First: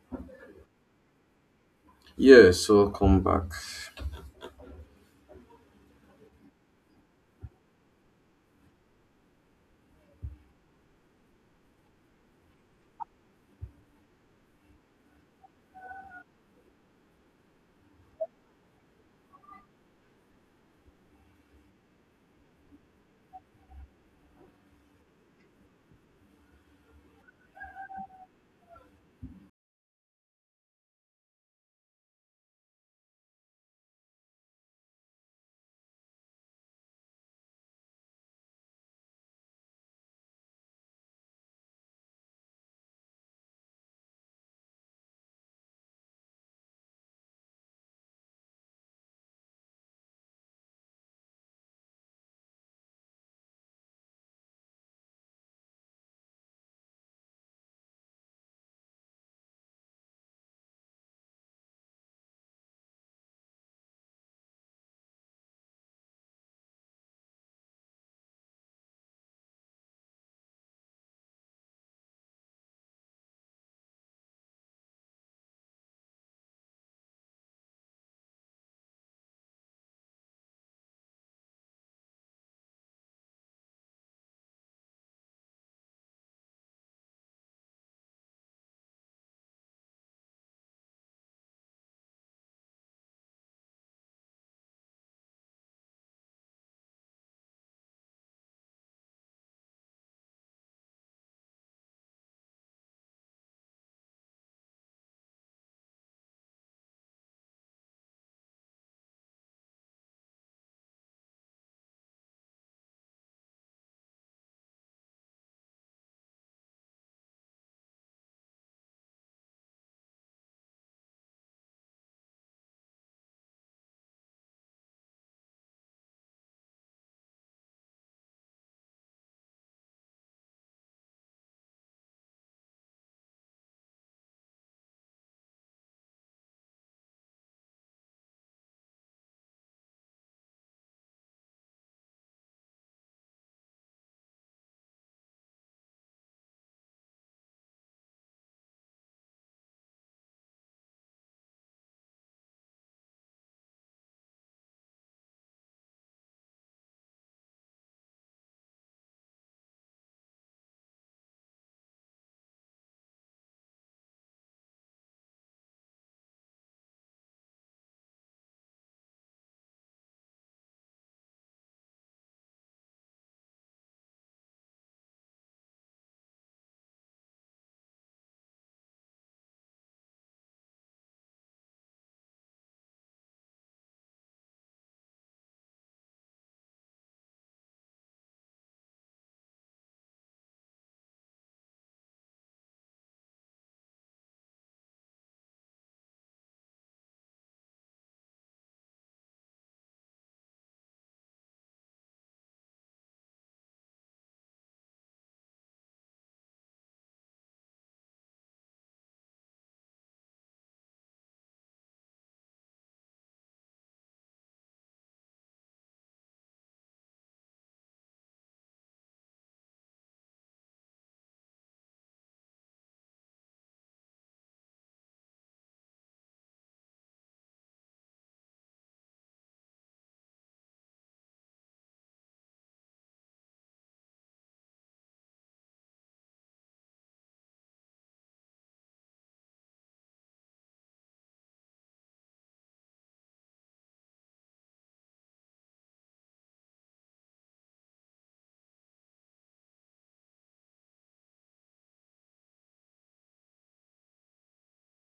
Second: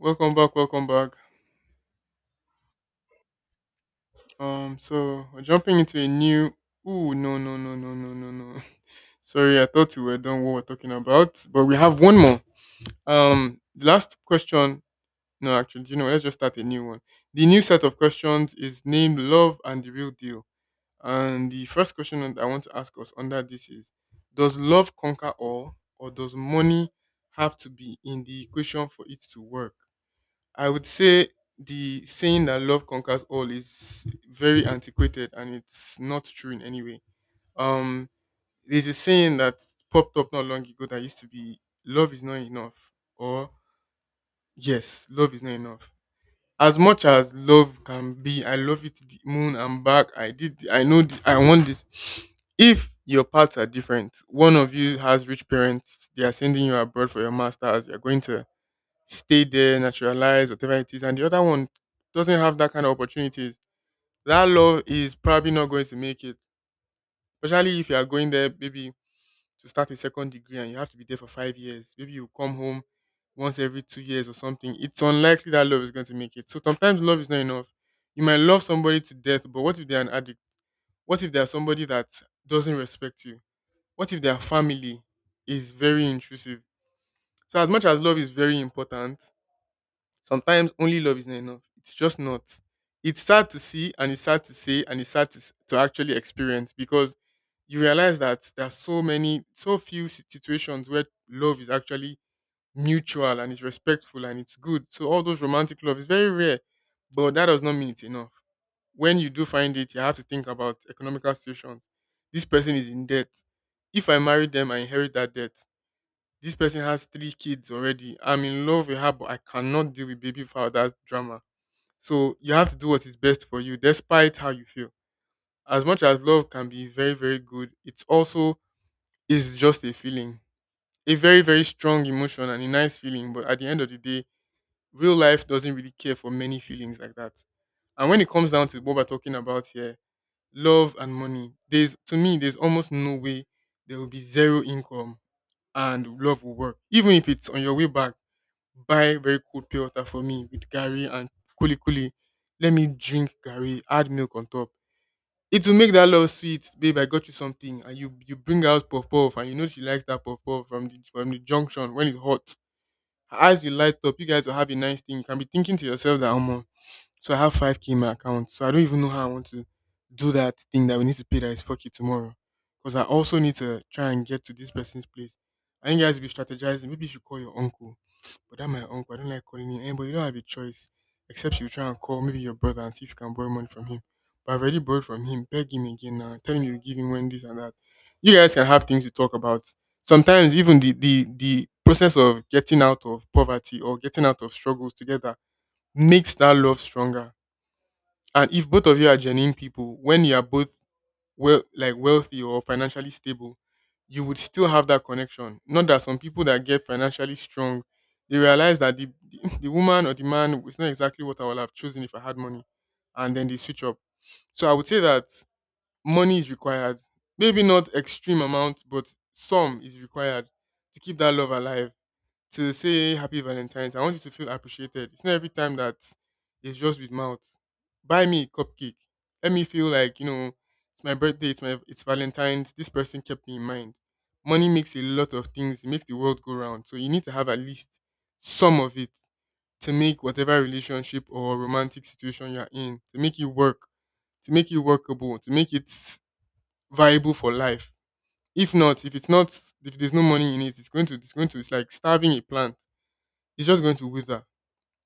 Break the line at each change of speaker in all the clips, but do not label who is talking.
Welcome back, welcome back.
Yes, welcome back.
So we're jumping into a new. Ooh, no, no, no, no, no, no, no. Sorry, I thought we were done what we're talking about, but we have one more. The last question. No, actually, do you know what? Let's just start a new one. The new set of questions is named "Love and the Real Deal," and the first question that I want to ask us under this is: does love conquer all, or does money have to be in the equation for it to work? I would say the saying that love conquers all is very antiquated and it's not true in any way. Um, there's a saying that popped up not long ago that used to be love is not enough, or yes, love is not enough. As much as love can be, I love you to the moon and back. I did, I know, the, I want this. If your paths are different, one of you has rich parents, they are sending you abroad for your master's, you're going to stay there, naturalize, whatever it is, and the other one doesn't have that kind of opportunities, that love is probably not going to make it. Especially if you are going there maybe to start a second degree and you have to be there for 5 years. Maybe you come home once every 2 years or something. It's unlikely that love is going to make it. So sometimes love is not enough. You might love somebody to death, but what if they're an addict? What if they're somebody that doesn't respect you? What if their family is very intrusive? So as much as love is very important, sometimes only love isn't enough. It's just not. It's sad to see and it's sad to say and it's sad to, to actually experience because you realize that there are so few situations where love is actually mutual and it's respectful and it's good. So all those romantic love is very rare, but that does not mean it's enough. When you do find it, you have to think about economical situations. This person is in debt. If I marry them, I inherit that debt. This person has three kids already. I'm in love with her, but I cannot deal with baby father's drama. So you have to do what is best for you, despite how you feel. As much as love can be very, very good, it's also is just a feeling, a very, very strong emotion and a nice feeling. But at the end of the day, real life doesn't really care for many feelings like that. And when it comes down to what we're talking about here, love and money, there's to me, there's almost no way there will be zero income and love will work. Even if it's on your way back, buy very cold pure water for me with gari and kuli kuli. Let me drink gari, add milk on top. It will make that love sweet, babe. I got you something, and you bring out puff puff, and you know she likes that puff puff from the junction when it's hot. Her eyes will light up. You guys will have a nice thing. You can be thinking to yourself that, oh, so I have 5k in my account. So I don't even know how I want to do that thing that we need to pay that is 4k tomorrow. Because I also need to try and get to this person's place. I think you guys will be strategizing. Maybe you should call your uncle. But that my uncle. I don't like calling him. Eh, but you don't have a choice. Except you try and call maybe your brother and see if you can borrow money from him. But I've already borrowed from him. Beg him again now. Tell him you give him when this and that. You guys can have things to talk about. Sometimes even the process of getting out of poverty or getting out of struggles together makes that love stronger. And if both of you are genuine people, when you are both well, like wealthy or financially stable, you would still have that connection. Not that some people that get financially strong, they realize that the woman or the man is not exactly what I would have chosen if I had money, and then they switch up. So I would say that money is required. Maybe not extreme amount, but some is required to keep that love alive, to say happy Valentine's. I want you to feel appreciated. It's not every time that it's just with mouth. Buy me a cupcake. Let me feel like, you know, it's my birthday, it's Valentine's. This person kept me in mind. Money makes a lot of things, it makes the world go round. So you need to have at least some of it to make whatever relationship or romantic situation you're in, to make it work, to make it workable, to make it viable for life. If not, if it's not, if there's no money in it, it's going to it's going to it's like starving a plant, it's just going to wither.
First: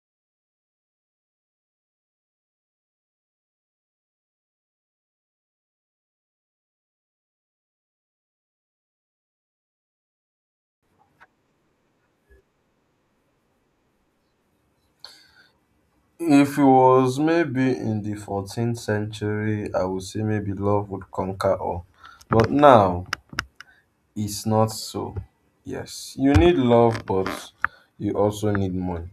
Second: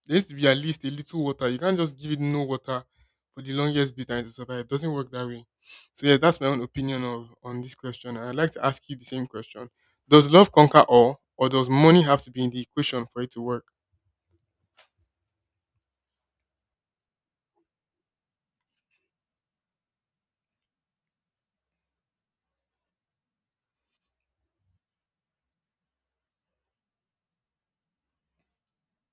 There needs to be at least a little water. You can't just give it no water for the longest bit and to survive. It doesn't work that way. So yeah, that's my own opinion of on this question. And I'd like to ask you the same question. Does love conquer all or does money have to be in the equation for it to work?
If it was maybe in the 14th century, I would say maybe love would conquer all. But now, it's not so. Yes, you need love, but you also need money.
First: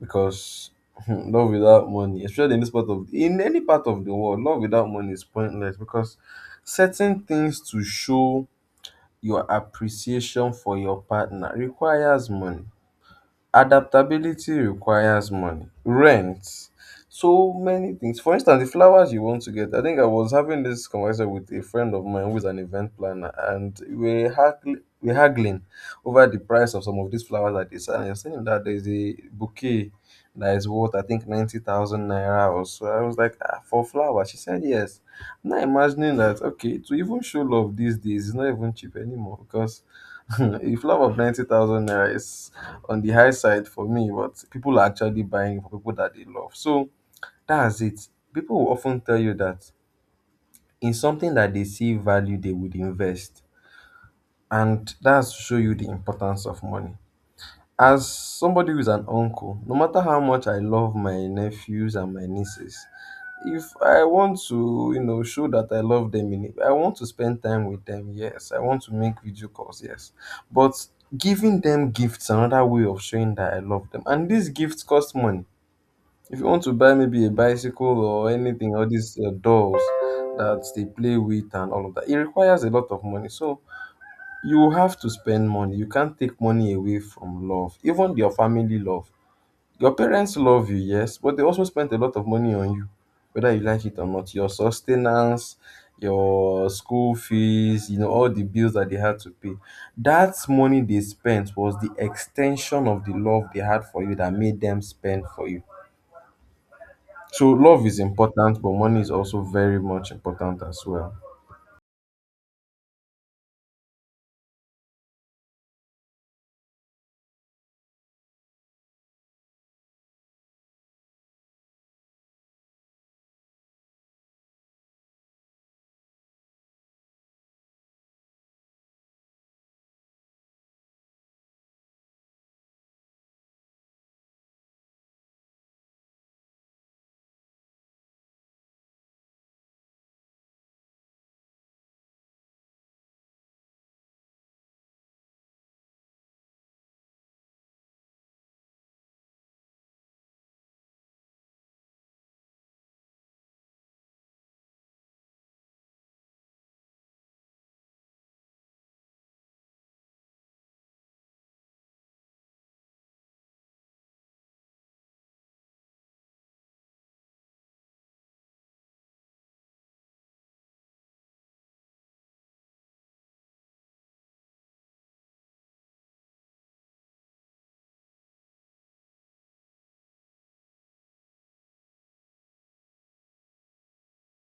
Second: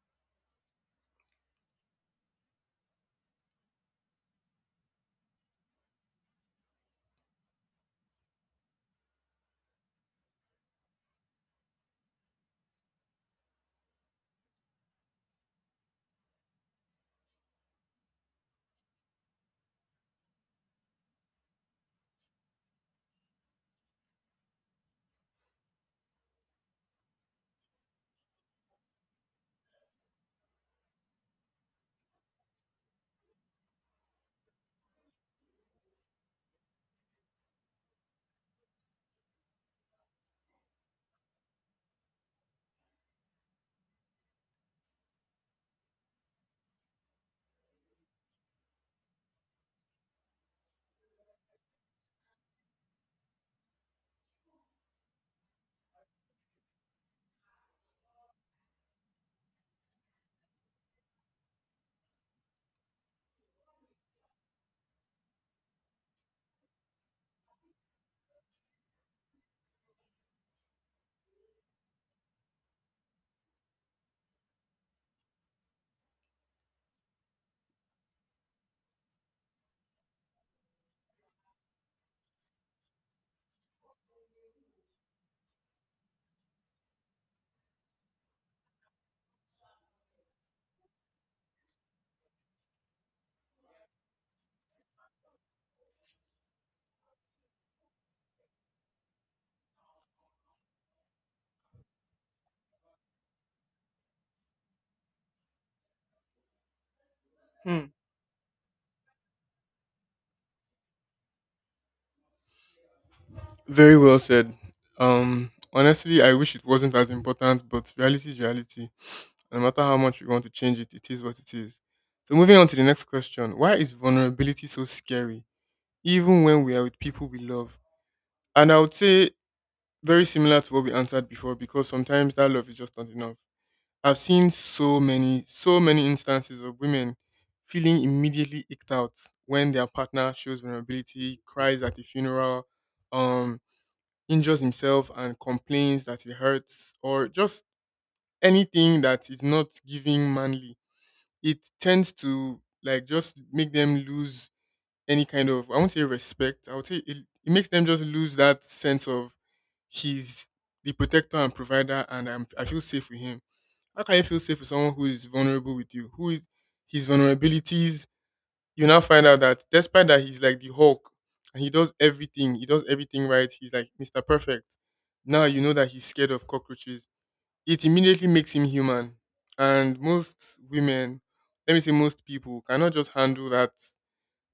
Because love without money, especially in this part of, in any part of the world, love without money is pointless. Because certain things to show your appreciation for your partner requires money. Adaptability requires money, rent, so many things. For instance, the flowers you want to get. I think I was having this conversation with a friend of mine who's an event planner, and we haggling over the price of some of these flowers that they sell. And I was saying that there's a bouquet that is worth, I think, 90,000 naira or so. I was like, ah, for flowers? She said, yes. I'm not imagining that, okay, to even show love these days is not even cheap anymore because a flower of 90,000 naira is on the high side for me, but people are actually buying for people that they love. So that's it. People will often tell you that in something that they see value, they would invest. And that's to show you the importance of money. As somebody who's an uncle, no matter how much I love my nephews and my nieces, if I want to, you know, show that I love them, in I want to spend time with them, yes. I want to make video calls, yes. But giving them gifts, another way of showing that I love them. And these gifts cost money. If you want to buy maybe a bicycle or anything, all these dolls that they play with and all of that, it requires a lot of money. So, you have to spend money. You can't take money away from love. Even your family love, your parents love you, yes, but they also spent a lot of money on you. Whether you like it or not, your sustenance, your school fees, you know, all the bills that they had to pay, that money they spent was the extension of the love they had for you that made them spend for you. So love is important, but money is also very much important as well.
Very well said. Um, honestly, I wish it wasn't as important, but reality is reality. No matter how much we want to change it, it is what it is. So moving on to the next question. Why is vulnerability so scary? Even when we are with people we love? And I would say very similar to what we answered before because sometimes that love is just not enough. I've seen so many instances of women feeling immediately icked out when their partner shows vulnerability, cries at a funeral, um, injures himself and complains that it hurts, or just anything that is not giving manly. It tends to like just make them lose any kind of I won't say respect. I would say it, it makes them just lose that sense of he's the protector and provider, and I feel safe with him. How can you feel safe with someone who is vulnerable with you? Who is his vulnerabilities? You now find out that despite that he's like the Hulk and he does everything right. He's like Mr. Perfect. Now you know that he's scared of cockroaches. It immediately makes him human, and most women, let me say most people, cannot just handle that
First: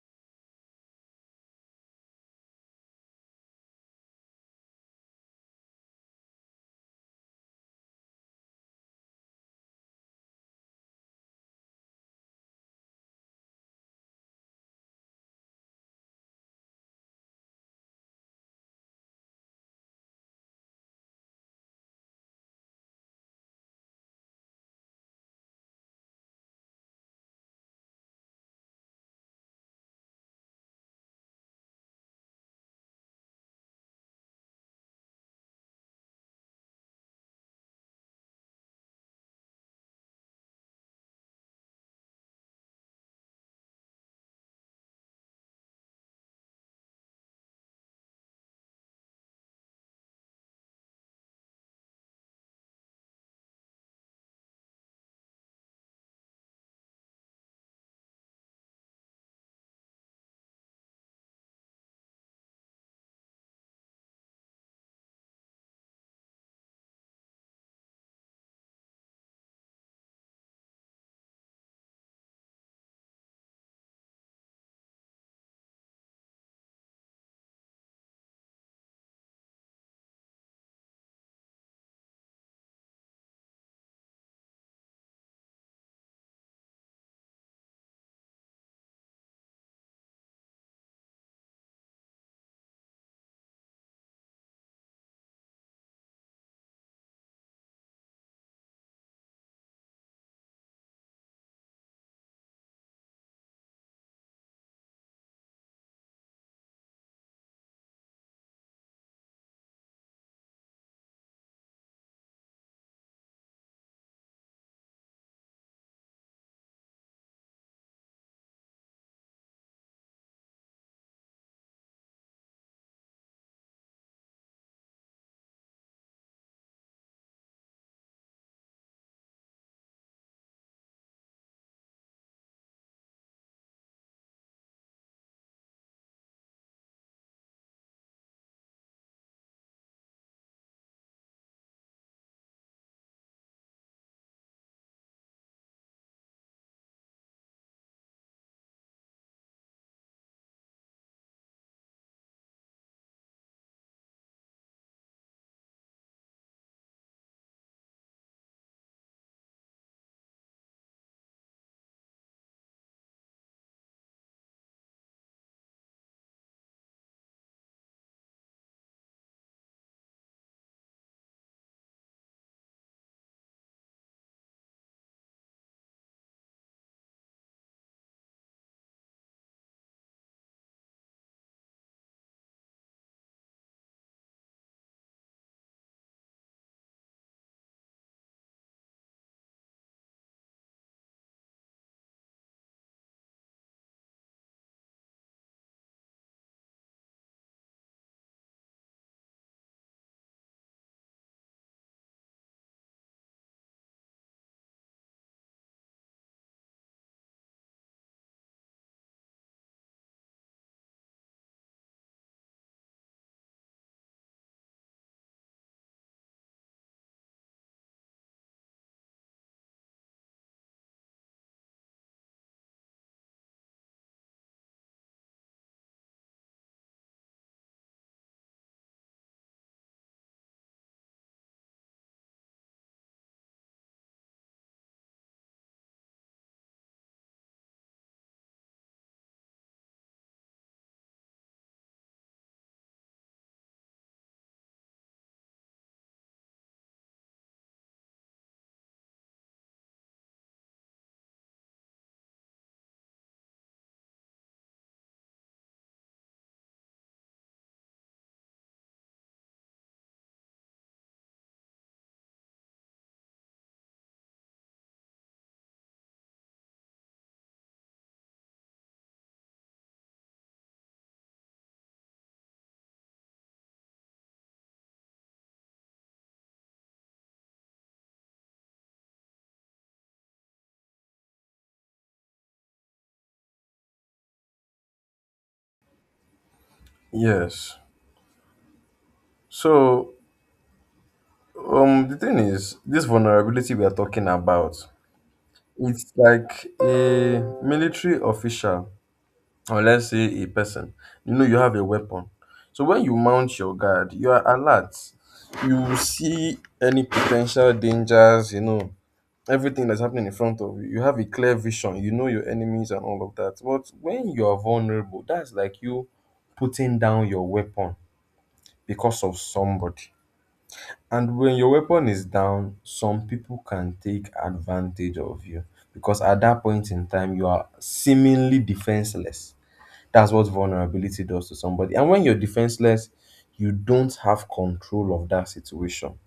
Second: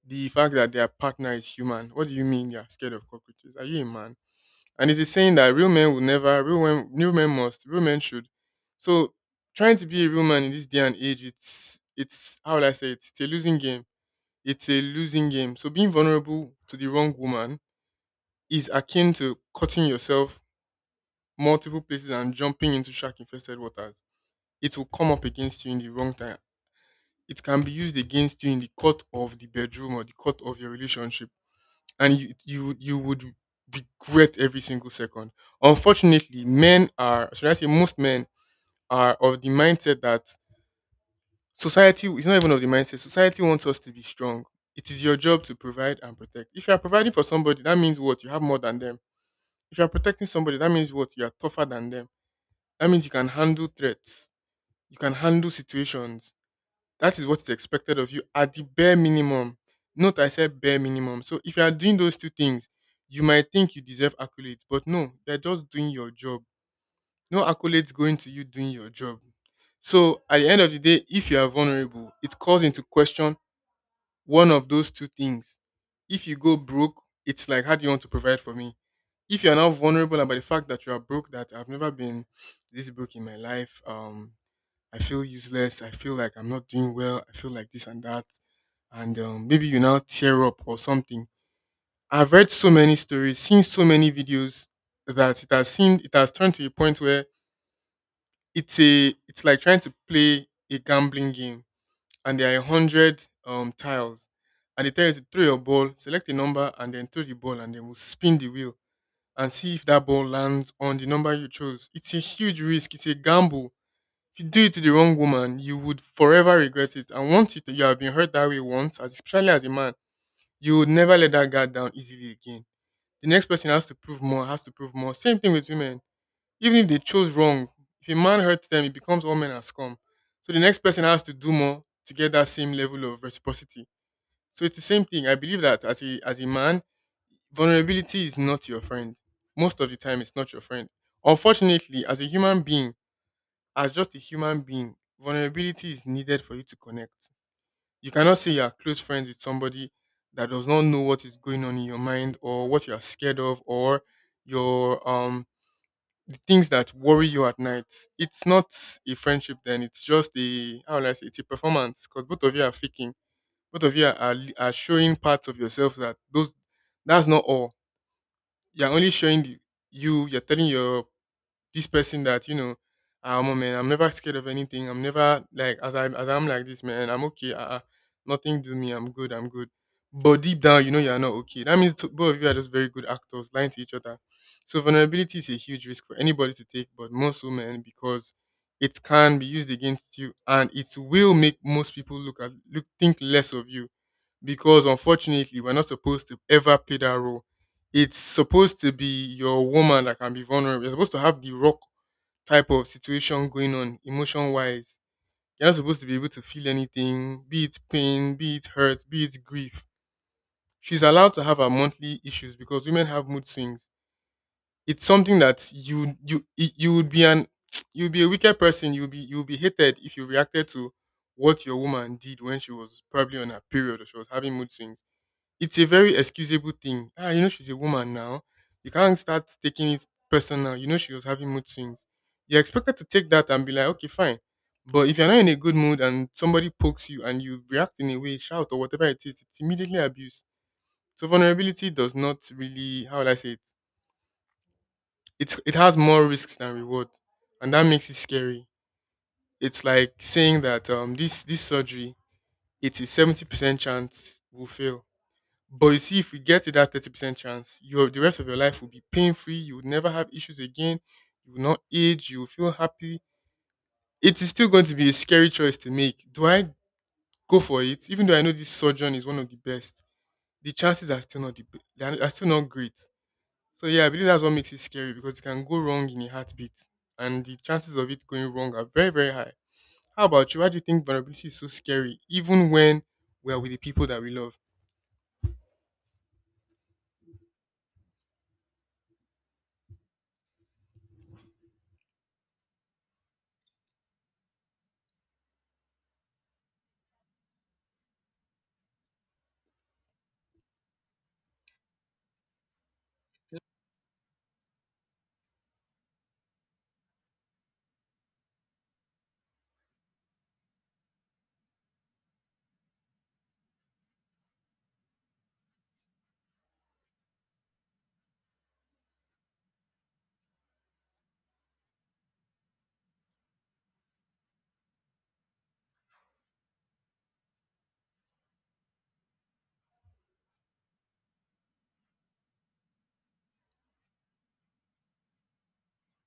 the fact that their partner is human. What do you mean you're scared of cockroaches? Are you a man? And it's a saying that real men will never, real men must, real men should. So trying to be a real man in this day and age, how will I say it? It's a losing game. It's a losing game. So being vulnerable to the wrong woman is akin to cutting yourself multiple places and jumping into shark infested waters. It will come up against you in the wrong time. It can be used against you in the court of the bedroom or the court of your relationship, and you would regret every single second. Unfortunately, men are should I say most men are of the mindset that society is not even of the mindset. Society wants us to be strong. It is your job to provide and protect. If you are providing for somebody, that means what you have more than them. If you are protecting somebody, that means what you are tougher than them. That means you can handle threats. You can handle situations. That is what is expected of you at the bare minimum. Note I said bare minimum. So if you are doing those two things, you might think you deserve accolades, but no, you're just doing your job. No accolades going to you doing your job. So at the end of the day, if you are vulnerable, it calls into question one of those two things. If you go broke, it's like how do you want to provide for me? If you are now vulnerable about the fact that you are broke, that I've never been this broke in my life, I feel useless. I feel like I'm not doing well. I feel like this and that. And maybe you now tear up or something. I've read so many stories, seen so many videos that it has turned to a point where it's like trying to play a gambling game, and there are a hundred tiles, and they tell you to throw your ball, select a number and then throw the ball, and then we'll spin the wheel and see if that ball lands on the number you chose. It's a huge risk, it's a gamble. If you do it to the wrong woman, you would forever regret it. And once it. You have been hurt that way, once, especially as a man, you would never let that guard down easily again. The next person has to prove more, has to prove more. Same thing with women. Even if they chose wrong, if a man hurts them, it becomes all men are scum. So the next person has to do more to get that same level of reciprocity. So it's the same thing. I believe that as a man, vulnerability is not your friend. Most of the time, it's not your friend. Unfortunately, as a human being, as just a human being, vulnerability is needed for you to connect. You cannot say you are close friends with somebody that does not know what is going on in your mind, or what you are scared of, or your the things that worry you at night. It's not a friendship then, it's just a, how will I say, it's a performance because both of you are faking. Both of you are showing parts of yourself that's not all. You're only showing you're telling your this person that, you know, I'm a man, I'm never scared of anything, I'm never like, as I as I'm like this man, I'm okay, nothing do me, I'm good, I'm good, but deep down you know you're not okay. That means both of you are just very good actors lying to each other. So vulnerability is a huge risk for anybody to take, but most women, because it can be used against you, and it will make most people look, think less of you, because unfortunately we're not supposed to ever play that role. It's supposed to be your woman that can be vulnerable. You're supposed to have the rock type of situation going on emotion wise. You're not supposed to be able to feel anything, be it pain, be it hurt, be it grief. She's allowed to have her monthly issues because women have mood swings. It's something that you would be an, you'd be a wicked person. You'd be hated if you reacted to what your woman did when she was probably on her period or she was having mood swings. It's a very excusable thing. Ah, you know, she's a woman now. You can't start taking it personal. You know she was having mood swings. You're expected to take that and be like, okay, fine. But if you're not in a good mood and somebody pokes you and you react in a way, shout or whatever it is, it's immediately abuse. So vulnerability does not really, how will I say it? It's, it has more risks than reward, and that makes it scary. It's like saying that this surgery, it's a 70% chance will fail. But you see, if you get to that 30% chance, your, the rest of your life will be pain free. You would never have issues again. You will not age. You will feel happy. It is still going to be a scary choice to make. Do I go for it? Even though I know this surgeon is one of the best, the chances are still not they are still not great. So yeah, I believe that's what makes it scary, because it can go wrong in a heartbeat, and the chances of it going wrong are very high. How about you? Why do you think vulnerability is so scary, even when we are with the people that we love?
Yes. So the thing is, this vulnerability we are talking about, it's like a military official, or let's say a person. You know, you have a weapon. So when you mount your guard, you are alert. You see any potential dangers, you know, everything that's happening in front of you. You have a clear vision. You know your enemies and all of that. But when you are vulnerable, that's like you putting down your weapon because of somebody. And when your weapon is down, some people can take advantage of you because at that point in time, you are seemingly defenseless. That's what vulnerability does to somebody. And when you're defenseless, you don't have control of that situation.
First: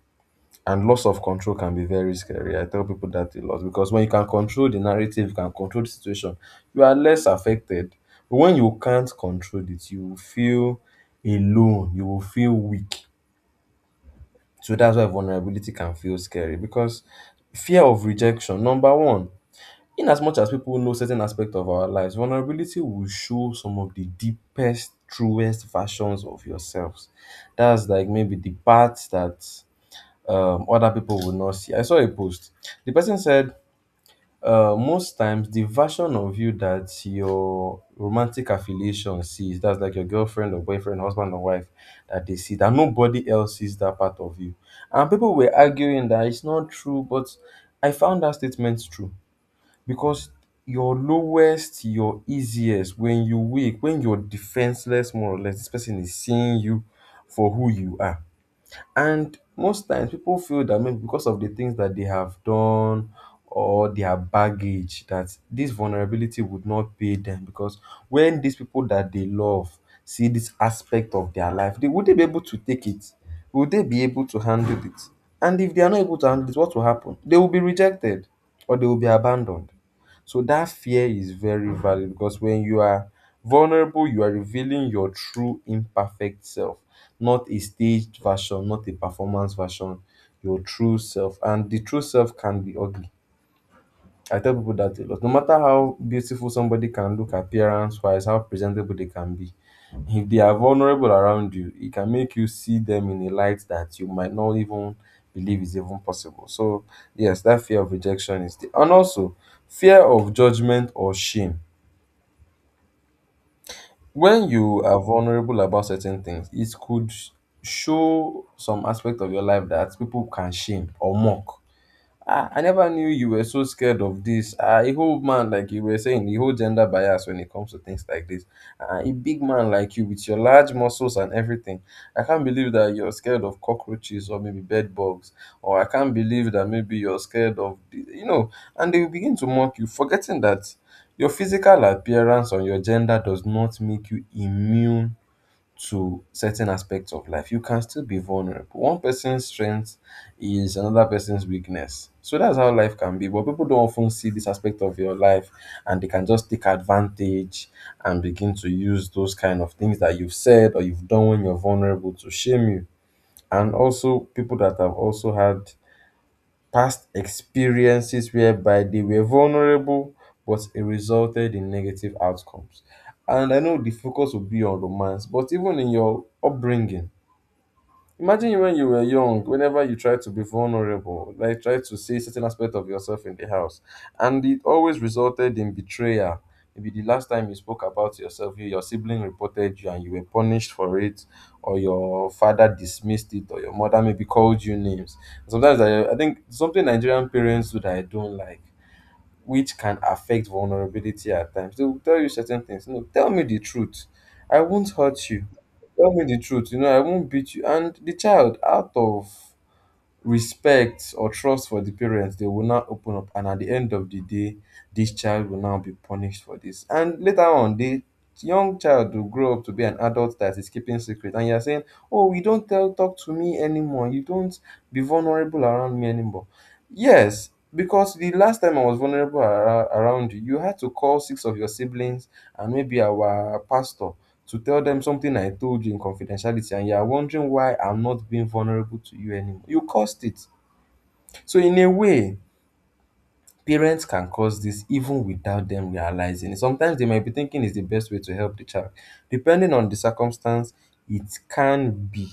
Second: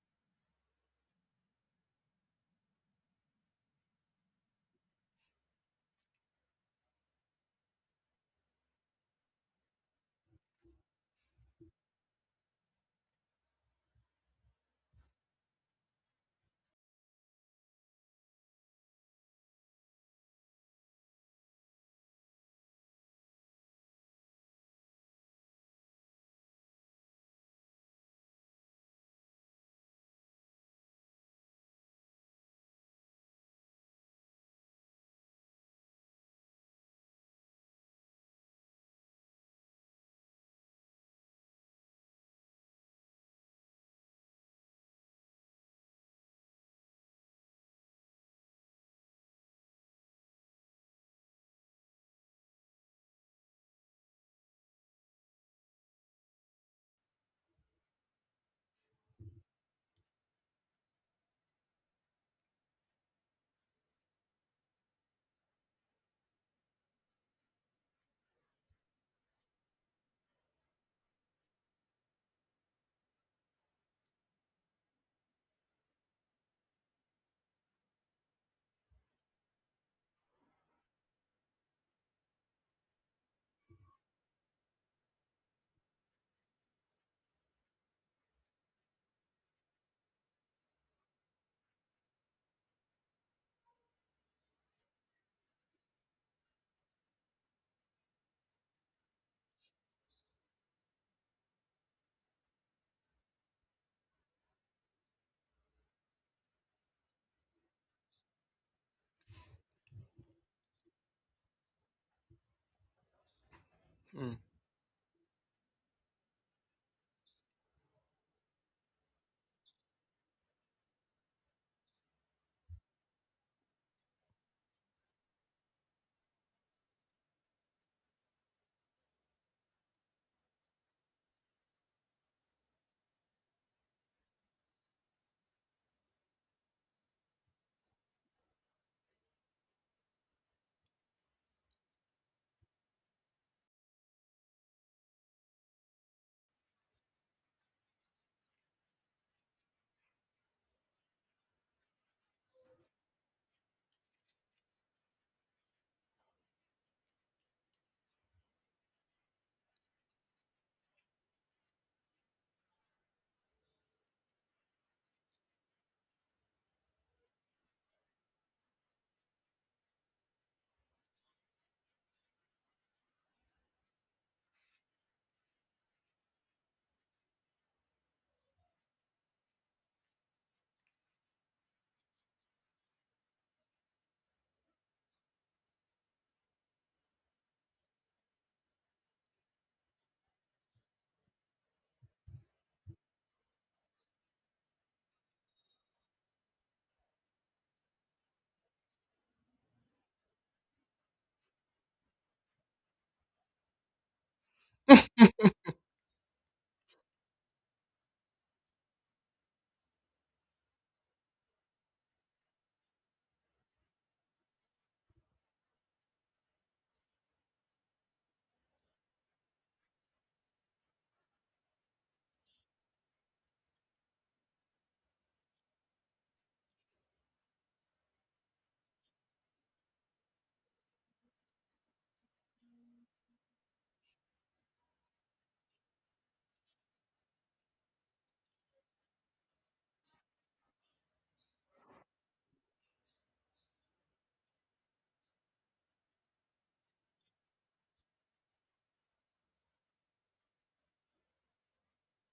And loss of control can be very scary. I tell people that a lot because when you can control the narrative, you can control the situation, you are less affected. But when you can't control it, you will feel alone, you will feel weak. So that's why vulnerability can feel scary, because fear of rejection, number one, in as much as people know certain aspect of our lives, vulnerability will show some of the deepest, truest versions of yourselves. That's like maybe the parts that other people will not see. I saw a post. The person said most times the version of you that your romantic affiliation sees, that's like your girlfriend or boyfriend, husband or wife, that they see, that nobody else sees that part of you. And people were arguing that it's not true, but I found that statement true because your lowest, your easiest, when you weak, when you're defenseless, more or less, this person is seeing you for who you are. And most times people feel that maybe because of the things that they have done or their baggage, that this vulnerability would not pay them. Because when these people that they love see this aspect of their life, they would they be able to take it? Would they be able to handle it? And if they are not able to handle it, what will happen? They will be rejected or they will be abandoned. So that fear is very valid, because when you are vulnerable, you are revealing your true imperfect self, not a staged version, not a performance version, your true self. And the true self can be ugly. I tell people that a lot. No matter how beautiful somebody can look appearance wise, how presentable they can be, if they are vulnerable around you, it can make you see them in a light that you might not even believe is even possible. So, yes, that fear of rejection is the, and also fear of judgment or shame.
Hmm.
When you are vulnerable about certain things, it could show some aspect of your life that people can shame or mock. Ah, I never knew you were so scared of this. Ah, a whole man like you, were saying, a whole gender bias when it comes to things like this. Ah, a big man like you with your large muscles and everything. I can't believe that you're scared of cockroaches or maybe bed bugs. Or I can't believe that maybe you're scared of, the- you know, and they will begin to mock you, forgetting that your physical appearance or your gender does not make you immune to certain aspects of life. You can still be vulnerable. One person's strength is another person's weakness. So that's how life can be. But people don't often see this aspect of your life and they can just take advantage and begin to use those kind of things that you've said or you've done when you're vulnerable to shame you. And also people that have also had past experiences whereby they were vulnerable but it resulted in negative outcomes. And I know the focus will be on romance, but even in your upbringing, imagine when you were young, whenever you tried to be vulnerable, like try to see certain aspect of yourself in the house, and it always resulted in betrayal. Maybe the last time you spoke about yourself, you- your sibling reported you and you were punished for it, or your father dismissed it, or your mother maybe called you names. Sometimes I think something Nigerian parents do that I don't like, which can affect vulnerability at times. They will tell you certain things. No, tell me the truth. I won't hurt you. Tell me the truth. You know, I won't beat you. And the child, out of respect or trust for the parents, they will not open up. And at the end of the day, this child will now be punished for this. And later on, the young child will grow up to be an adult that is keeping secret. And you're saying, oh, you don't tell talk to me anymore. You don't be vulnerable around me anymore. Yes, because the last time I was vulnerable ar- around you, you had to call six of your siblings and maybe our pastor to tell them something I told you in confidentiality, and you're wondering why I'm not being vulnerable to you anymore. You caused it. So, in a way, parents can cause this even without them realizing it. Sometimes they might be thinking it's the best way to help the child. Depending on the circumstance, it can be,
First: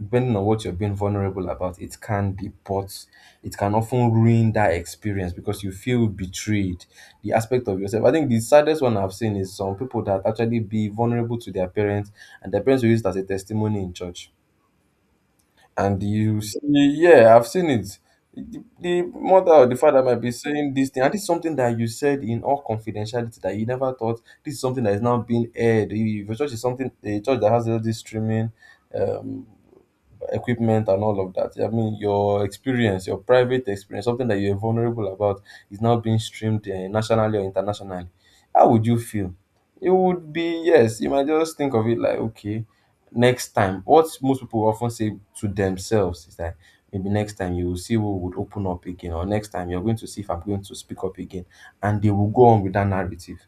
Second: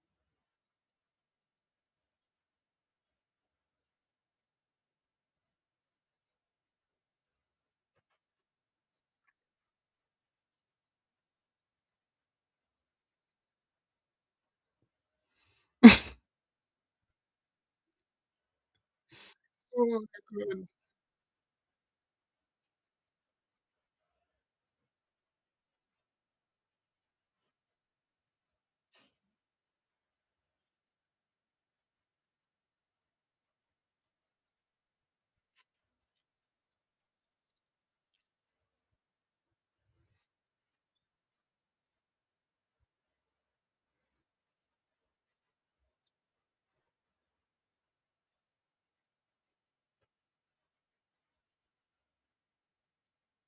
depending on what you're being vulnerable about, it can be, but it can often ruin that experience because you feel betrayed. The aspect of yourself. I think the saddest one I've seen is some people that actually be vulnerable to their parents and their parents will use it as a testimony in church. And you see, yeah, I've seen it. The mother or the
Oh
father might be
my god.
saying this thing, and it's something that you said in all confidentiality that you never thought. This is something that is now being aired. If your church is something, a church that has all this streaming, um, equipment and all of that. I mean, your experience, your private experience, something that you're vulnerable about, is now being streamed nationally or internationally. How would you feel? It would be, yes. You might just think of it like okay, next time. What most people often say to themselves is that maybe next time you will see who would open up again, or next time you're going to see if I'm going to speak up again, and they will go on with that narrative.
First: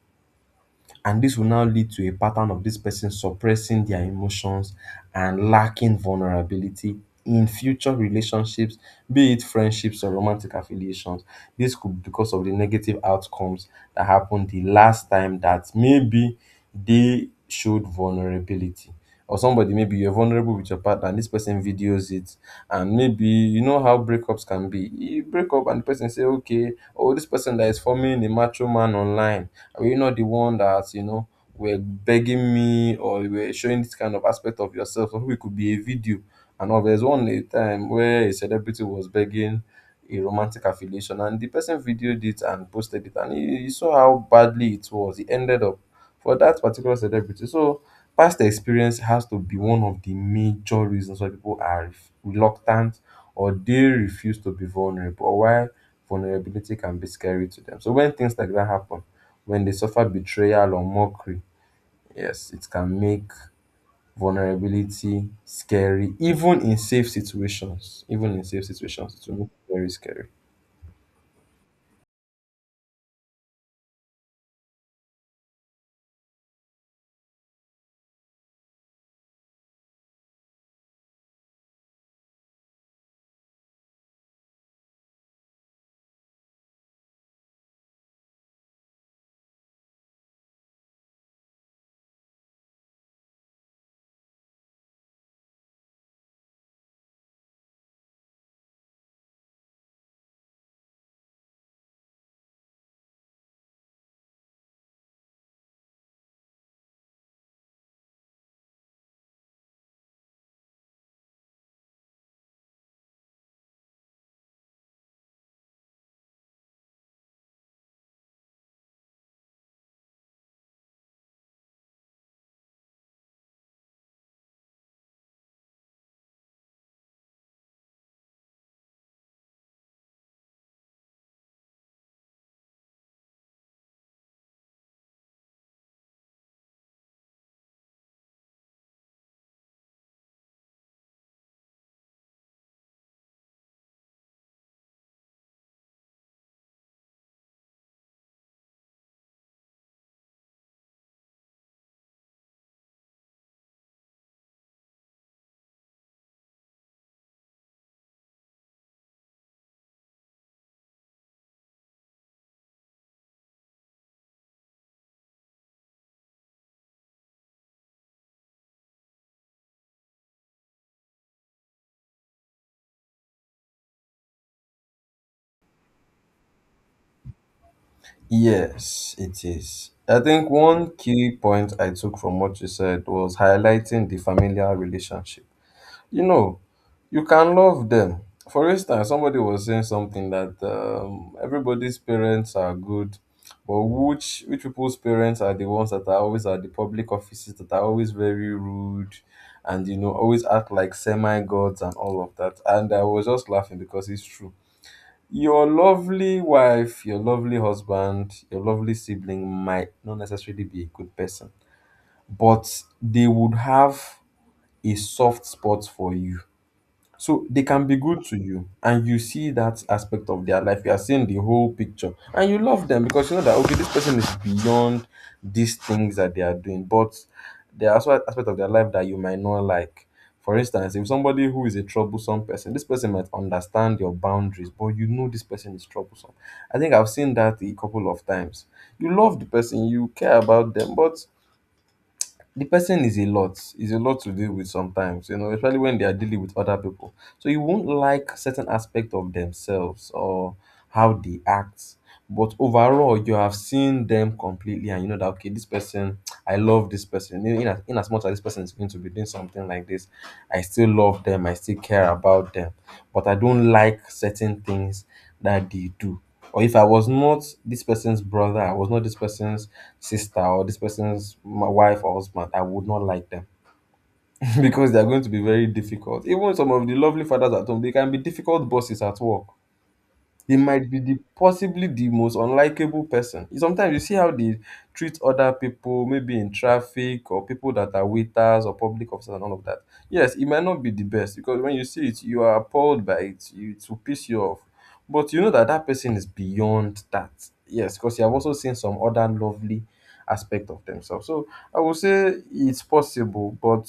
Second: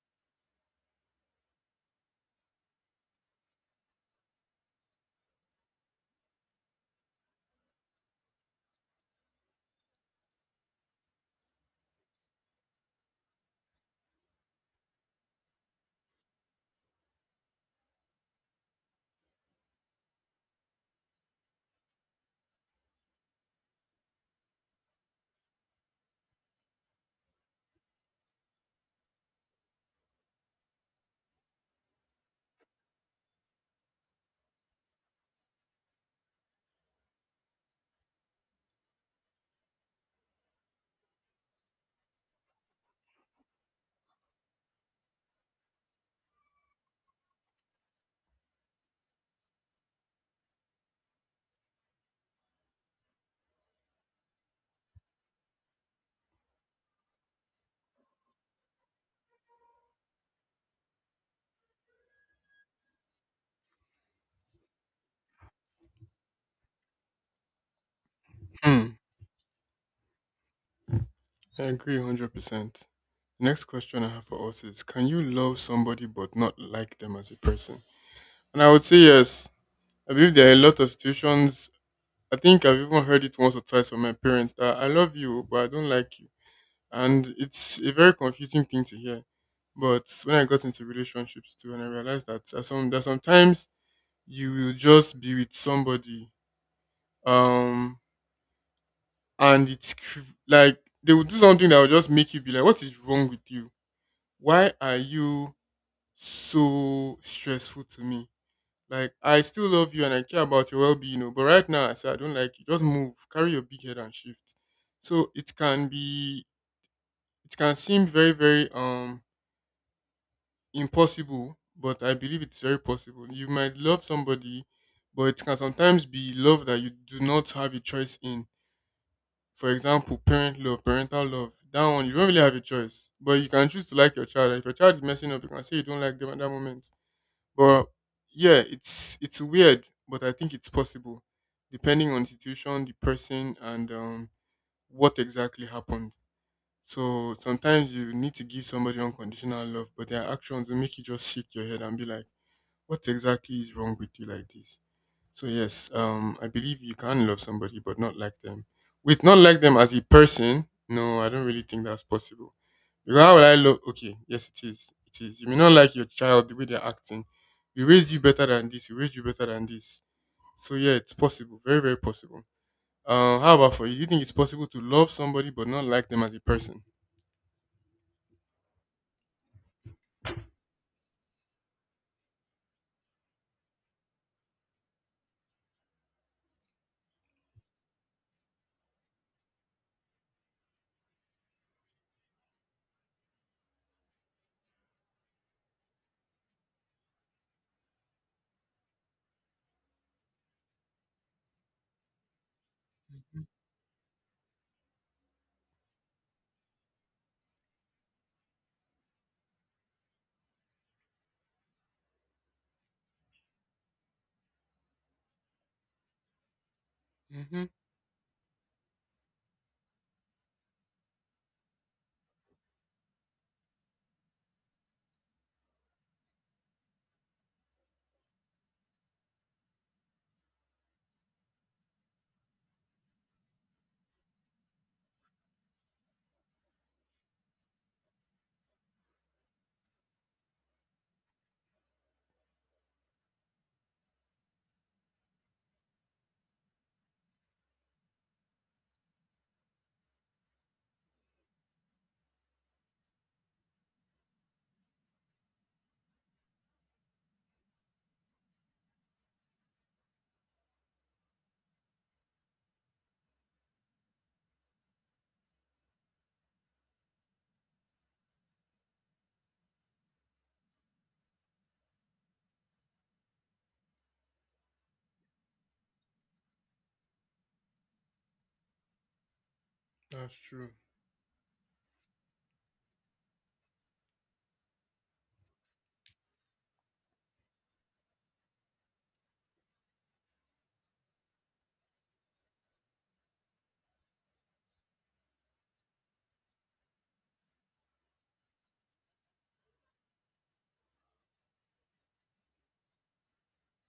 And this will now lead to a pattern of this person suppressing their emotions and lacking vulnerability in future relationships, be it friendships or romantic affiliations. This could be because of the negative outcomes that happened the last time that maybe they showed vulnerability. Or somebody, maybe you're vulnerable with your partner, and this person videos it, and maybe you know how breakups can be. You break up, and the person say, "Okay, oh, this person that is forming a macho man online, were you not the one that, were begging me, or you were showing this kind of aspect of yourself? Or it could be a video." And all, there's one a time where a celebrity was begging a romantic affiliation, and the person videoed it and posted it, and he saw how badly it was. He ended up for that particular celebrity. So past experience has to be one of the major reasons why people are reluctant or they refuse to be vulnerable, or why vulnerability can be scary to them. So when things like that happen, when they suffer betrayal or mockery, yes, it can make vulnerability scary, even in safe situations. Even in safe
Hmm.
situations, it will make it very scary.
I agree 100%. Next question I have for us is, can you love somebody but not like them as a person? And I would say yes. I believe there are a lot of situations. I think I've even heard it once or twice from my parents that I love you, but I don't like you. And it's a very confusing thing to hear. But when I got into relationships too, and I realized that there are some, that sometimes you will just be with somebody, um, and it's cr- like they will do something that will just make you be like, "What is wrong with you? Why are you so stressful to me? Like, I still love you and I care about your well being, you know, but right now I say I don't like you. Just move, carry your big head and shift." So it can be, it can seem very, very impossible, but I believe it's very possible. You might love somebody, but it can sometimes be love that you do not have a choice in. For example, parent love, parental love. That one you don't really have a choice. But you can choose to like your child. And if your child is messing up, you can say you don't like them at that moment. But yeah, it's weird, but I think it's possible, depending on the situation, the person, and what exactly happened. So sometimes you need to give somebody unconditional love, but their actions that make you just shake your head and be like, "What exactly is wrong with you like this?" So yes, I believe you can love somebody but not like them. With not like them as a person, no, I don't really think that's possible. Because how will I love? Okay, yes, it is. It is. You may not like your child the way they're acting. We raised you better than this. We raised you better than this. So yeah, it's possible. Very, very possible. How about for you? Do you think it's possible to love somebody but not like them as a person?
Yes, it is. I think one key point I took from what you said was highlighting the familial relationship. You know, you can love them. For instance, somebody was saying something, that everybody's parents are good, but which people's parents are the ones that are always at the public offices, that are always very rude and, you know, always act like semi-gods and all of that. And I was just laughing because it's true. Your lovely wife, your lovely husband, your lovely sibling might not necessarily be a good person, but they would have a soft spot for you. So they
Mm-hmm.
can be good to you, and you see that aspect of their life. You are seeing the whole picture, and you love them because you know that, okay, this person is beyond these things that they are doing. But there are also aspects of their life that you might not like. For instance, if somebody who is a troublesome person, this person might understand your boundaries, but you know this person is troublesome. I think I've seen that a couple of times. You love the person, you care about them, but the person is a lot, to deal with sometimes, you know, especially when they are dealing with other people. So you won't like certain aspect of themselves, or how they act. But overall, you have seen them completely, and you know that, okay, this person, I love this person, in as much as this person is going to be doing something like this, I still love them, I still care about them, but I don't like certain things that they do. Or if I was not this person's brother, I was not this person's sister, or this person's my wife or husband, I would not like them because they are going to be very difficult. Even some of the lovely fathers at home, they can be difficult bosses at work.
That's
They
true.
might be the possibly the most unlikable person. Sometimes you see how they treat other people, maybe in traffic, or people that are waiters or public officers and all of that. Yes, it might not be the best, because when you see it, you are appalled by it. You, it will piss you off. But you know that that person is beyond that. Yes, because you have also seen some other lovely aspect of themselves. So I would say it's possible, but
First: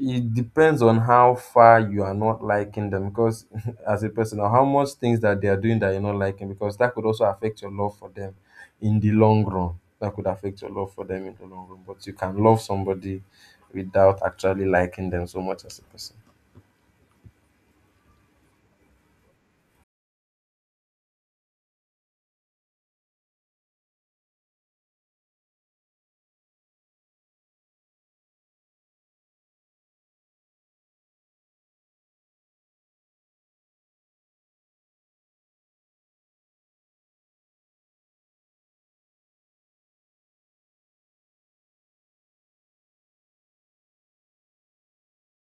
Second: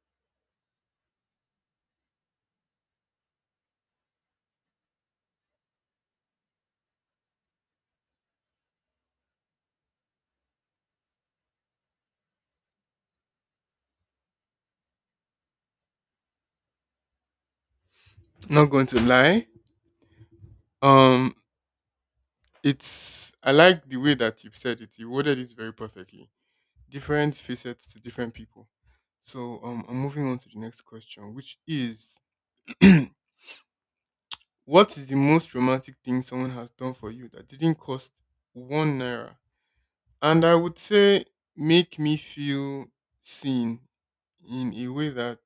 it depends on how far you are not liking them, because as a person, or how much things that they are doing that you're not liking, because that could also affect your love for them in the long run. That could affect your love for them in the long run. But you can love somebody without actually liking them so much as a person.
Not going to lie. Um, it's, I like the way that you said it. You worded it very perfectly, different facets to different people. So I'm moving on to the next question, which is, what is the most romantic thing someone has done for you that didn't cost one naira? And I would say, make me feel seen in a way that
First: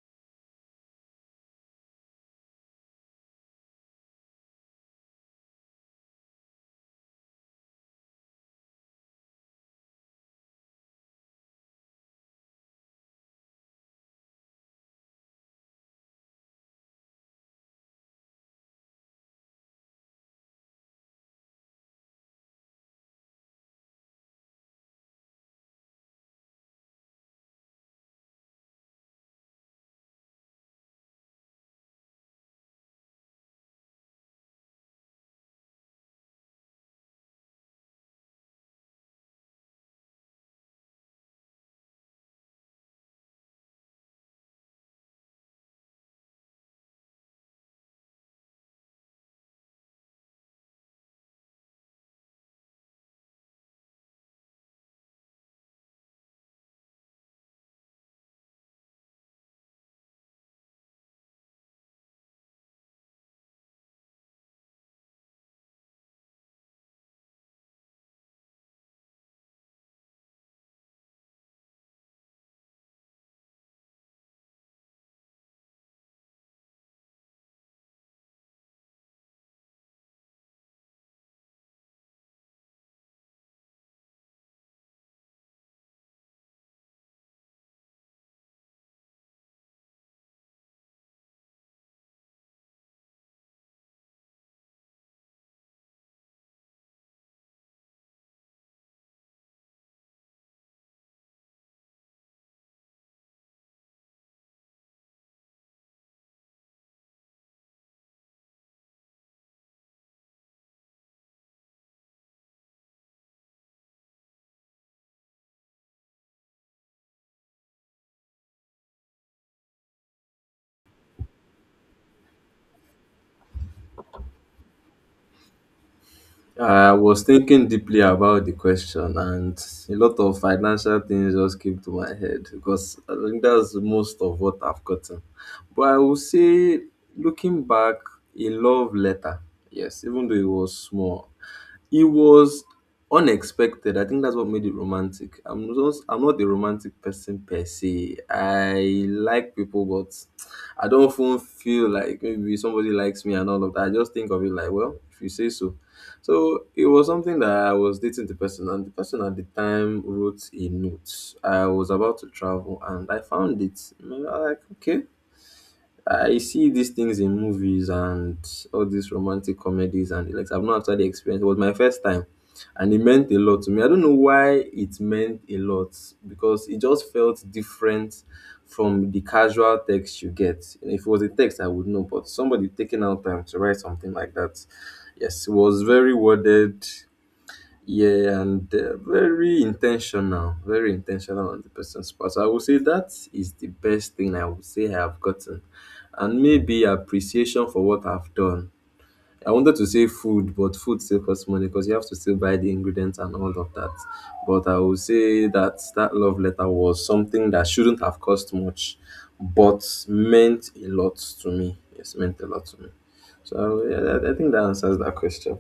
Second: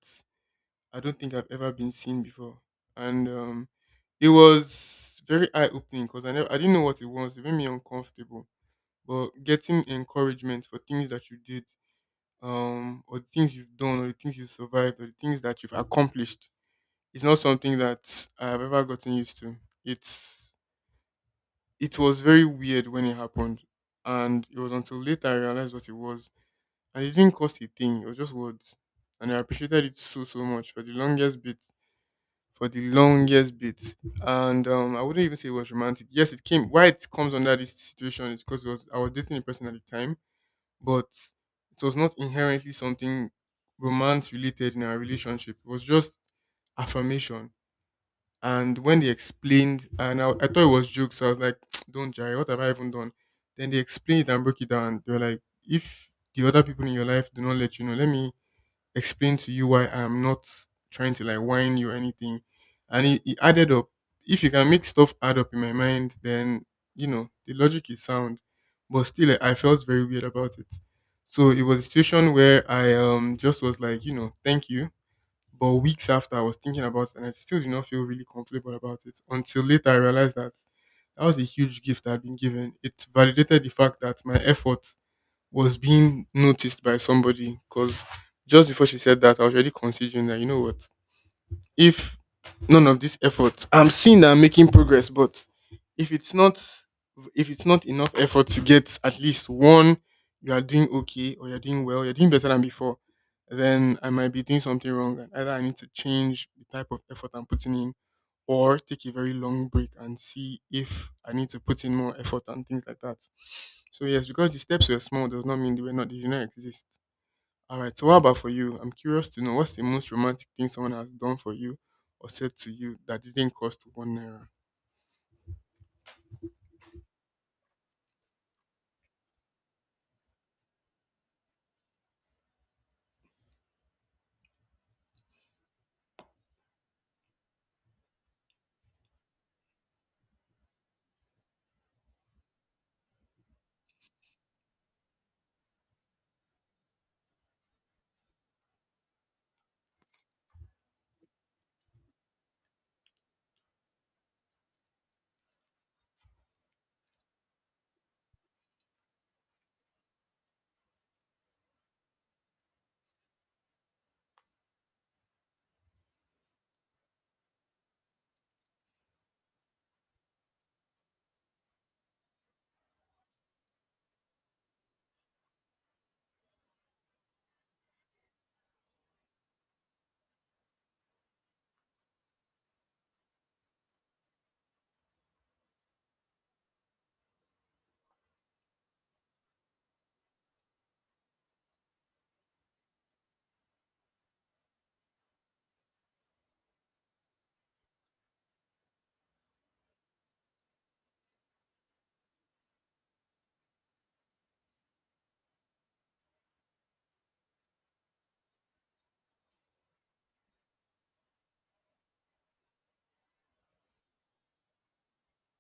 I don't think I've ever been seen before. And it was very eye opening because I didn't know what it was. It made me uncomfortable. But getting encouragement for things that you did, or the things you've done, or the things you've survived, or the things that you've accomplished. It's not something that I've ever gotten used to. It's, it was very weird when it happened, and it was until later I realized what it was, and it didn't cost a thing. It was just words, and I appreciated it so so much for the longest bit. For the longest bit. And I wouldn't even say it was romantic. Yes, it came. Why it comes under this situation is because it was, I was dating a person at the time, but it was not inherently something romance related in our relationship. It was just affirmation. And when they explained, and I thought it was jokes, so I was like, don't Jerry, what have I even done? Then they explained it and broke it down. They were like, if the other people in your life do not let you know, let me explain to you why I'm not trying to like whine you or anything. And it added up. If you can make stuff add up in my mind, then you know the logic is sound. But still, like, I felt very weird about it. So it was a situation where I just was like, you know, thank you. But weeks after, I was thinking about it, and I still did not feel really comfortable about it until later I realized that that was a huge gift I'd been given. It validated the fact that my effort was being noticed by somebody, because just before she said that, I was already considering that, you know what? If none of this effort, I'm seeing that I'm making progress, but if it's not, if it's not enough effort to get at least one "you are doing okay" or "you're doing well, you're doing better than before," then I might be doing something wrong and either I need to change the type of effort I'm putting in or take a very long break and see if I need to put in more effort and things like that. So yes, because the steps were small does not mean they were not, they do not exist. All right. So what about for you? I'm curious to know, what's the most romantic thing someone has done for you or said to you that didn't cost one naira?
I was thinking deeply about the question, and a lot of financial things just came to my head because I think that's most of what I've gotten. But I will say, looking back, a love letter, yes, even though it was small, it was unexpected. I think that's what made it romantic. I'm not a romantic person per se. I like people, but I don't often feel like maybe somebody likes me and all of that. I just think of it like, well, if you say so. So it was something that I was dating the person, and the person at the time wrote a note. I was about to travel, and I found it. And I'm like, okay. I see these things in movies and all these romantic comedies and the likes. I've not actually experienced. It was my first time, and it meant a lot to me. I don't know why it meant a lot, because it just felt different from the casual text you get. If it was a text, I would know, but somebody taking out time to write something like that, yes, it was very worded. Yeah, and they're very intentional on the person's part. So I would say that is the best thing I would say I have gotten. And maybe appreciation for what I've done. I wanted to say food, but food still costs money because you have to still buy the ingredients and all of that. But I would say that that love letter was something that shouldn't have cost much, but meant a lot to me. Yes, meant a lot to me. So yeah, I think that answers that question.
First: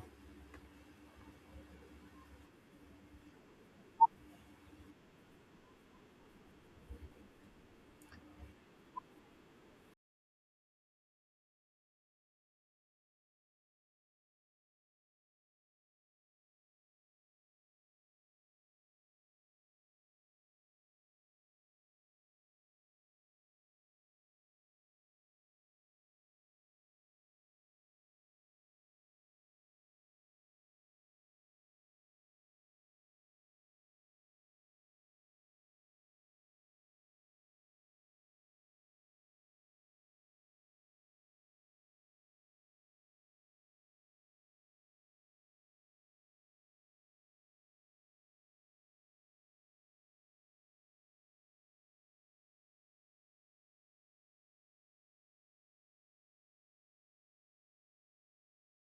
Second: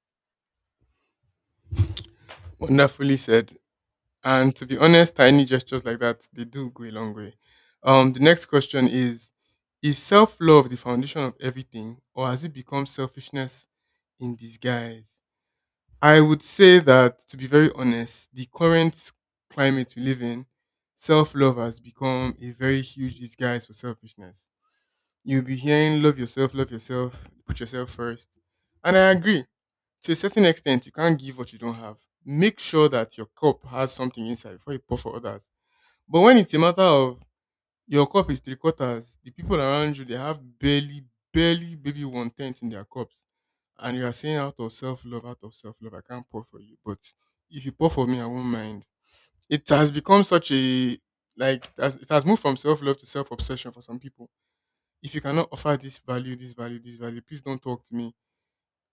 Wonderfully said. And to be honest, tiny gestures like that, they do go a long way. The next question is: is self-love the foundation of everything, or has it become selfishness in disguise? I would say that, to be very honest, the current climate we live in, self-love has become a very huge disguise for selfishness. You'll be hearing love yourself, put yourself first. And I agree. To a certain extent, you can't give what you don't have. Make sure that your cup has something inside before you pour for others. But when it's a matter of your cup is three quarters, the people around you, they have barely, barely, maybe one tenth in their cups. And you are saying, out of self love, out of self love, I can't pour for you. But if you pour for me, I won't mind. It has become such a, like, it has moved from self love to self obsession for some people. If you cannot offer this value, this value, this value, please don't talk to me.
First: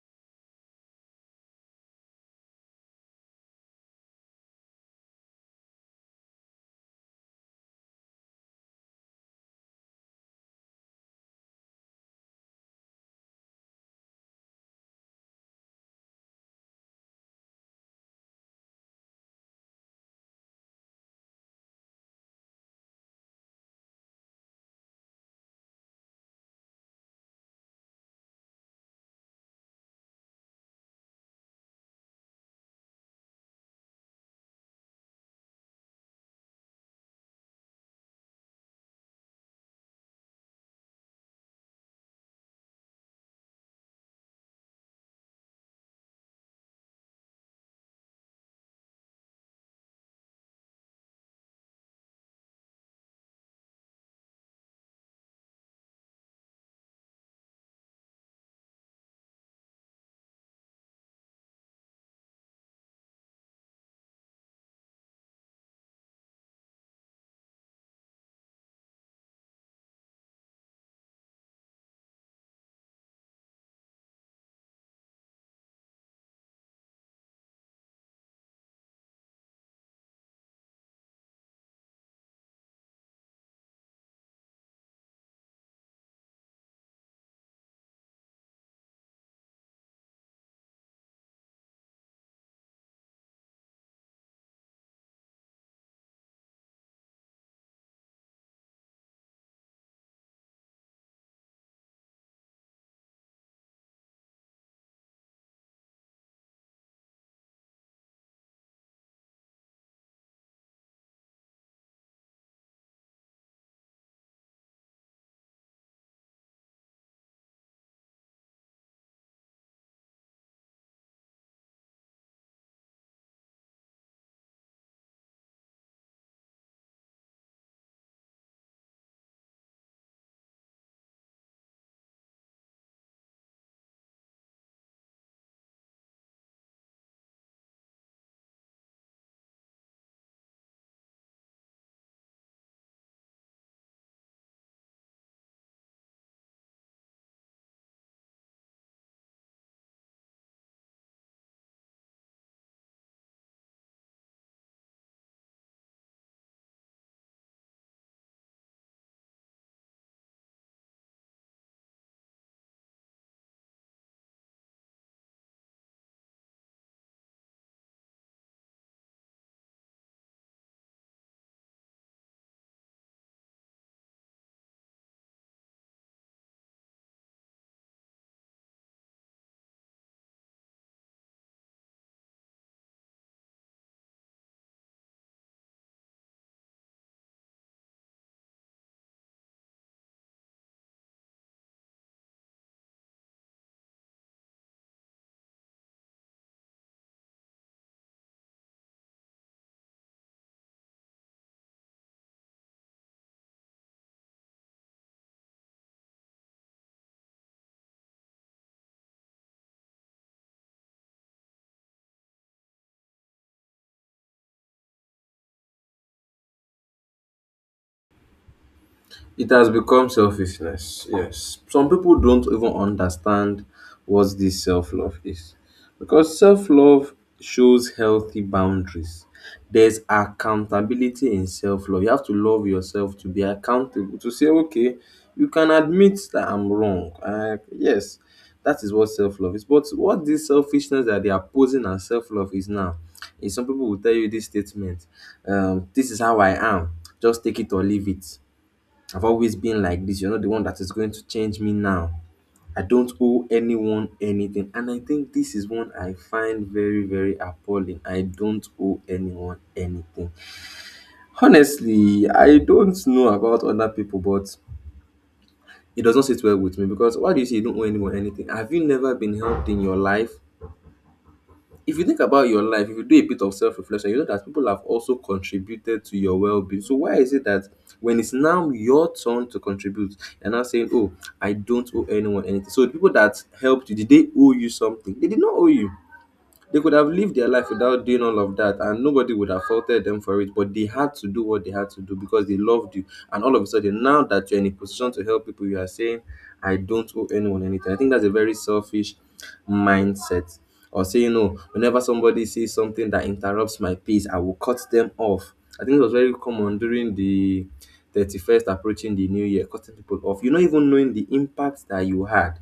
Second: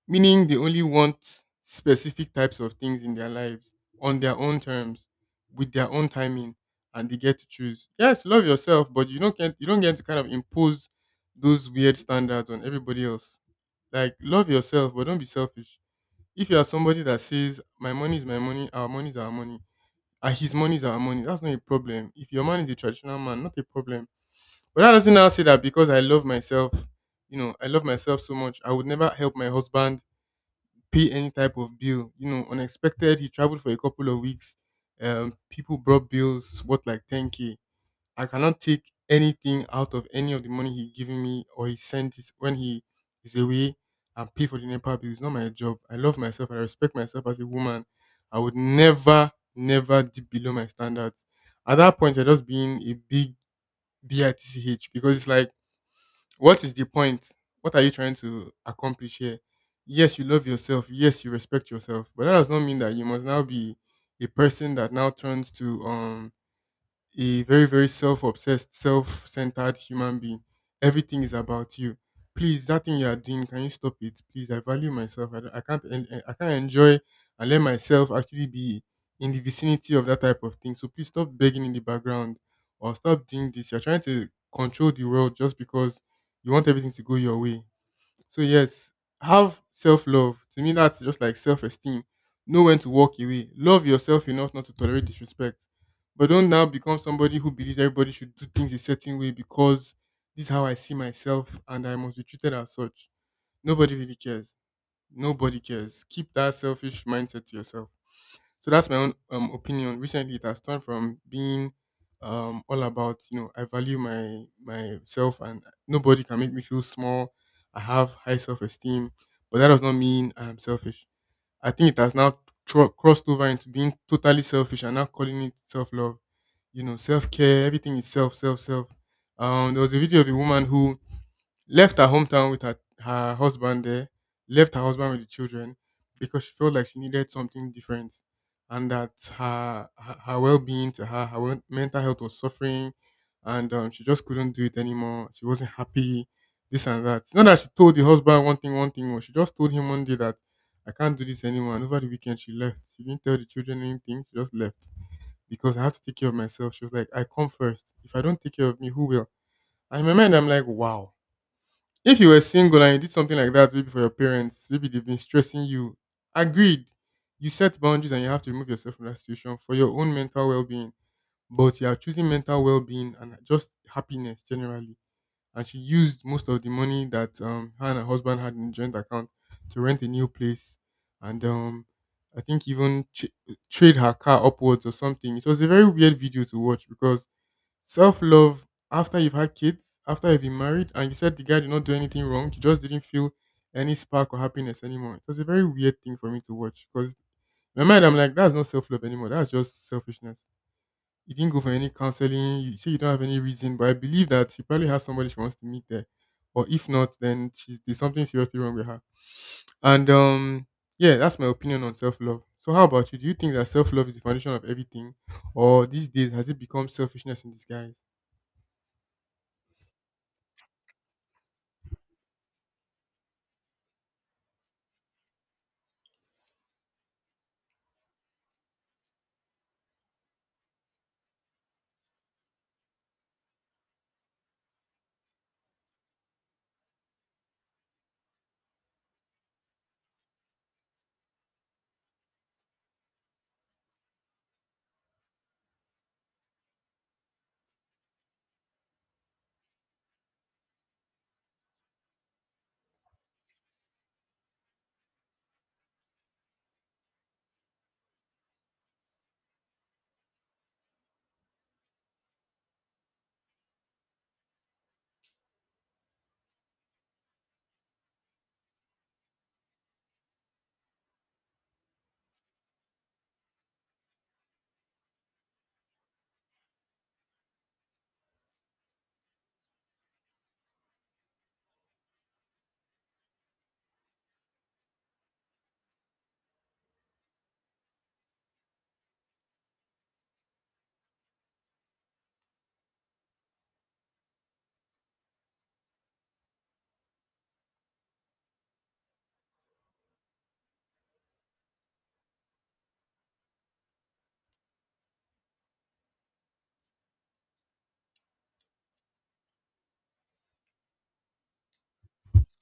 Meaning they only want specific types of things in their lives, on their own terms, with their own timing, and they get to choose. Yes, love yourself, but you don't get to kind of impose those weird standards on everybody else. Like, love yourself, but don't be selfish. If you are somebody that says my money is my money, our money is our money, and his money is our money, that's not a problem. If your man is a traditional man, not a problem, but that doesn't now say that because I love myself, you know, I love myself so much, I would never help my husband pay any type of bill. You know, unexpected, he traveled for a couple of weeks. People brought bills worth like 10k. I cannot take anything out of any of the money he giving me or he sent it when he is away and pay for the Nepal bill. It's not my job. I love myself. I respect myself as a woman. I would never, never dip below my standards. At that point, I just being a big bitch, because it's like, what is the point? What are you trying to accomplish here? Yes, you love yourself. Yes, you respect yourself. But that does not mean that you must now be a person that now turns to a very, very self obsessed, self centered human being. Everything is about you. Please, that thing you are doing, can you stop it? Please, I value myself. I can't enjoy and let myself actually be in the vicinity of that type of thing. So please stop begging in the background or stop doing this. You're trying to control the world just because you want everything to go your way. So yes, have self love. To me, that's just like self esteem. Know when to walk away. Love yourself enough not to tolerate disrespect, but don't now become somebody who believes everybody should do things a certain way because this is how I see myself and I must be treated as such. Nobody really cares. Nobody cares. Keep that selfish mindset to yourself. So that's my own opinion. Recently, it has turned from being all about, you know, I value my myself and nobody can make me feel small. I have high self esteem, but that does not mean I'm selfish. I think it has now crossed over into being totally selfish and now calling it self love. You know, self care. Everything is self, self, self. There was a video of a woman who left her hometown with her husband there, left her husband with the children because she felt like she needed something different and that her well being to her, her mental health was suffering and she just couldn't do it anymore. She wasn't happy, this and that. Not that she told the husband one thing, or she just told him one day that I can't do this anymore. And over the weekend, she left. She didn't tell the children anything. She just left because I had to take care of myself. She was like, I come first. If I don't take care of me, who will? And in my mind, I'm like, wow, if you were single and you did something like that, maybe for your parents, maybe they've been stressing you. Agreed. You set boundaries and you have to remove yourself from that situation for your own mental well being. But you are choosing mental well being and just happiness generally. And she used most of the money that her and her husband had in the joint account to rent a new place. And I think even trade her car upwards or something. It was a very weird video to watch. Because self love after you've had kids, after you've been married, and you said the guy did not do anything wrong, you just didn't feel any spark or happiness anymore, it was a very weird thing for me to watch. Because in my mind, I'm like, that's not self love anymore. That's just selfishness. You didn't go for any counseling. You say you don't have any reason, but I believe that she probably has somebody she wants to meet there. Or if not, then she's there's something seriously wrong with her. And yeah, that's my opinion on self love. So, how about you? Do you think that self love is the foundation of everything, or these days has it become selfishness in disguise?
It has become selfishness. Yes. Some people don't even understand what this self love is. Because self love shows healthy boundaries. There's accountability in self love. You have to love yourself to be accountable, to say, okay, you can admit that I'm wrong. Yes, that is what self love is. But what this selfishness that they are posing as self love is now, is some people will tell you this statement, this is how I am, just take it or leave it. I've always been like this. You're not the one that is going to change me now. I don't owe anyone anything. And I think this is one I find very, very appalling. I don't owe anyone anything. Honestly, I don't know about other people, but it does not sit well with me because why do you say you don't owe anyone anything? Have you never been helped in your life? If you think about your life, if you do a bit of self reflection, you know that people have also contributed to your well being. So why is it that when it's now your turn to contribute, you're now saying, oh, I don't owe anyone anything? So the people that helped you, did they owe you something? They did not owe you. They could have lived their life without doing all of that, and nobody would have faulted them for it. But they had to do what they had to do because they loved you. And all of a sudden, now that you're in a position to help people, you are saying, I don't owe anyone anything. I think that's a very selfish mindset. Or saying, no, whenever somebody says something that interrupts my peace, I will cut them off. I think it was very common during the 31st approaching the new year, cutting people off. You're not even knowing the impact that you had,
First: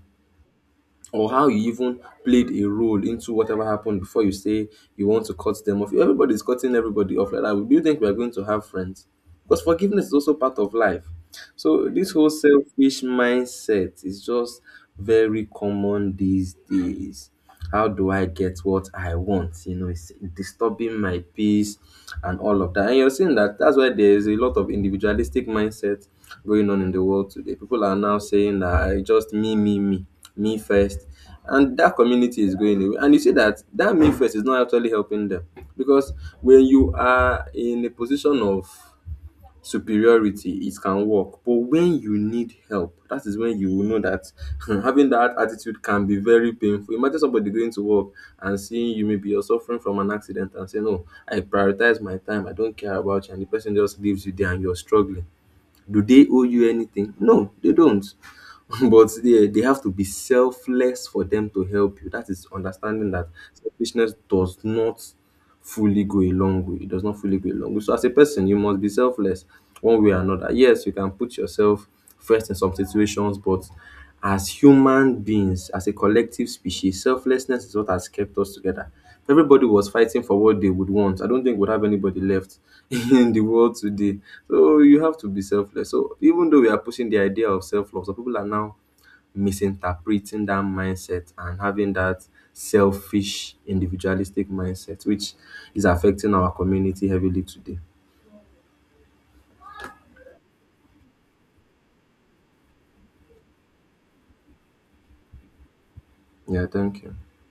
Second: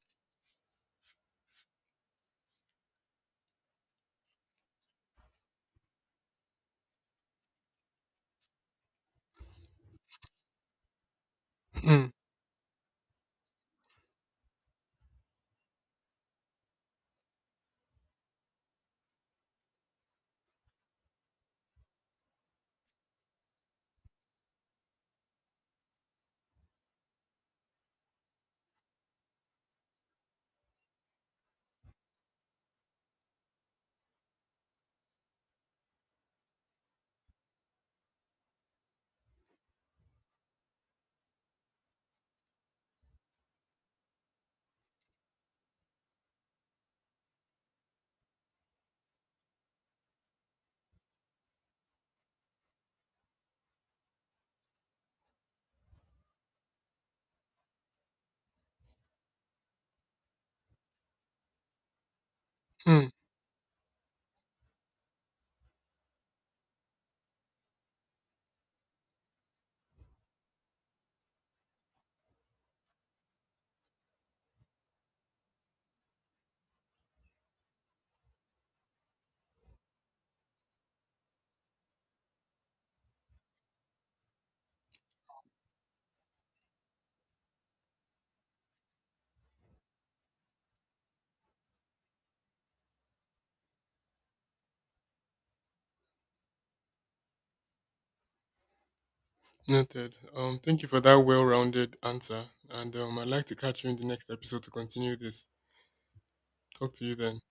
or how you even played a role into whatever happened before you say you want to cut them off. Everybody's cutting everybody off like that. Do you think we're going to have friends? Because forgiveness is also part of life. So
Hmm,
this whole selfish mindset is just very common these days. How do I get what I want? You know, it's disturbing my peace and all of that. And you're seeing that that's why there's a lot of individualistic mindset going on in the world today. People are now saying that, "I just me, me, me, me first." And that community is going away. And you see that that me first is not actually helping them. Because when you are in a position of superiority, it can work. But when you need help, that is when you will know that having that attitude can be very painful. Imagine somebody going to work and seeing you, maybe you're suffering from an accident, and say, no, I prioritize my time, I don't care about you, and the person just leaves you there and you're struggling. Do they owe you anything? No, they don't. But they have to be selfless for them to help you. That is
hmm.
understanding that selfishness does not fully go a long way. It does not fully go a long way. So as a person, you must be selfless one way or another. Yes, you can put yourself first in some situations, but as human beings, as a collective species, selflessness is what has kept us together. If everybody was fighting for what they would want, I don't think we'd have anybody left in the world today. So you have to be selfless. So even though we are pushing the idea of self-love, some people are now misinterpreting that mindset and having that selfish, individualistic mindset, which is affecting our community heavily today.
Noted. Thank you for that well rounded answer. And I'd like to catch you in the next episode to continue this.
Yeah,
Talk
thank
to you
you.
then.